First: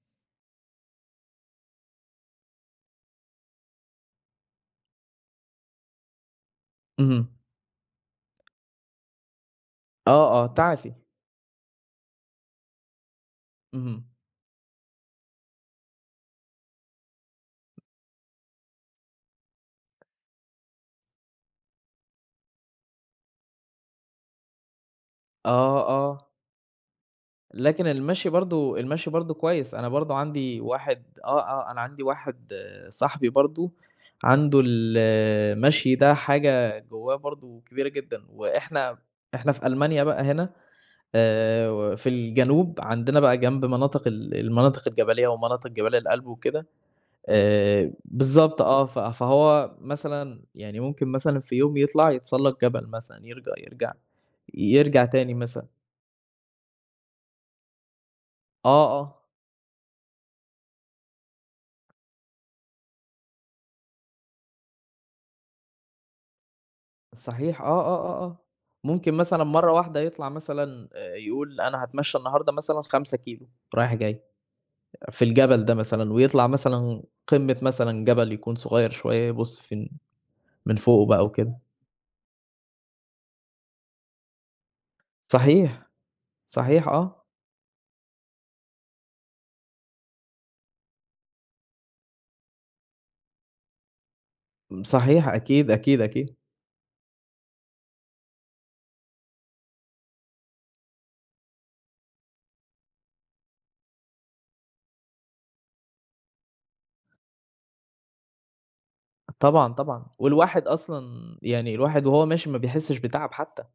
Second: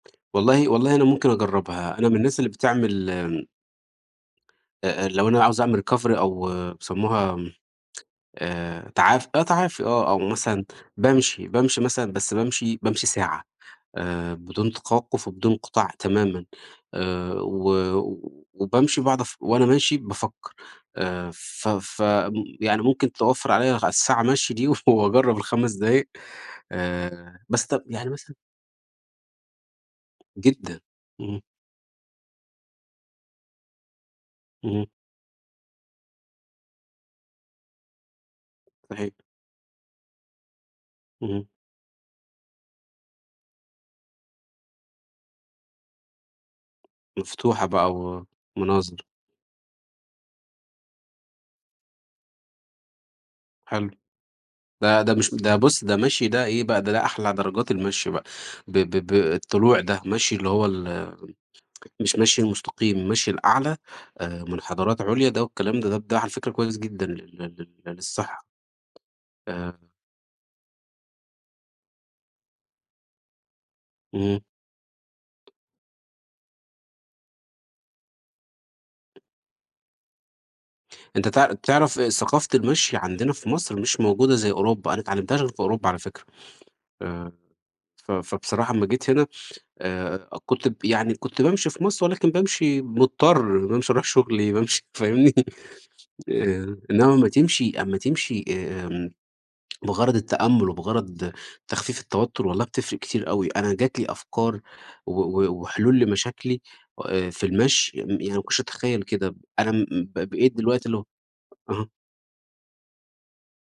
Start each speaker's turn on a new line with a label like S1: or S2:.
S1: والله والله أنا ممكن أجرّبها أنا من الناس اللي بتعمل أ أ لو أنا اللي عاوز أعمل recovery أو
S2: اهم.
S1: بيسموها آآ تعاف آه تعافي آه أو
S2: آه آه
S1: مثلًا،
S2: تعافي.
S1: بامشي، بامشي مثلًا بس بامشي بامشي ساعة،
S2: اهم.
S1: آآ بدون توقف وبدون انقطاع تمامًا، آآ و و وبامشي وباقعد اف وأنا ماشي بافكّر، آآ ف ف م يعني ممكن توفّر عليّا ع الساعة مَشي دي وف وأجرّب ال5
S2: آه
S1: دقايق،
S2: آه.
S1: آآ بس طَب
S2: لكن
S1: يعني
S2: المشي
S1: مثلًا
S2: برضو المشي برضو كويّس، أنا برضو عندي
S1: جدًا،
S2: واحد آه
S1: امم.
S2: آه أنا عندي واحد صاحبي برضو، عنده
S1: اهم.
S2: ال المشي ده حاجة جواه برضو كبيرة جدًا، وإحنا
S1: صحيح.
S2: إحنا في ألمانيا بقى هنا،
S1: اهم.
S2: آآ و في الجنوب عندنا بقى جنب مناطق ال المناطق الجبلية ومناطق جبال الألب وكده،
S1: مفتوحة
S2: آآ
S1: بقى و
S2: بالضبط آه ف
S1: مناظر.
S2: فهو مثلًا يعني ممكن مثلًا في يوم يطلع يتسلّق جبل مثلًا يرج
S1: حلو،
S2: يرجع
S1: ده
S2: يرجع
S1: ده مش
S2: تاني
S1: ده
S2: مثلًا.
S1: بُص ده مشي ده إيه بقى ده ده أحلى درجات المشي بقى، ب
S2: آه
S1: ب ب
S2: آه.
S1: الطلوع ده مشي اللي هو ال مش مشي المستقيم المشي الأعلى، آآ مُنحدرات عُليا ده والكلام ده طَب ده على فكرة كويّس جدًا لل
S2: صحيح، آه
S1: لل لل
S2: آه آه آه،
S1: للصحة.
S2: ممكن مثلًا مرّة
S1: آآ
S2: واحدة يطلع مثلًا آآ يقول أنا هاتمشى النهارده مثلًا 5 كيلو رايح جاي،
S1: امم.
S2: أ في الجبل ده مثلًا ويطلع مثلًا قمة مثلًا جبل يكون صغيّر شويّة يبُص في إن من فوقه بقى
S1: أنت تع
S2: وكده.
S1: تعرف آآ ثقافة المشي عندنا في مصر مش موجودة زي أوروبا، أنا ما اتعلمتهاش غير في
S2: صحيح،
S1: أوروبا على فكرة،
S2: صحيح آه.
S1: آآ ف فبصراحة أمّا جيت هنا آآ كُنت ب يعني كٌنت بامشي في مصر ولكن بامشي مُضطر بامشي أروح شغلي بامشي
S2: امم صحيح
S1: فاهمني،
S2: أكيد أكيد أكيد.
S1: آآ إنّما أمّا تمشي أمّا تمشي آآ امم، بِغرض التأمل وبِغرض تخفيف التوتّر والله بتفرق كتير أوي أنا جات لي أفكار و و وحلول لمشاكلي آآ في المشي يعني ما كُنتش أتخيّل كده، أنا
S2: طبعًا
S1: م
S2: طبعًا،
S1: ب بقيت
S2: والواحد
S1: دلوقتي اللي هو
S2: أصلًا يعني
S1: آه.
S2: الواحد وهو ماشي ما بيحسّش بتعب حتى.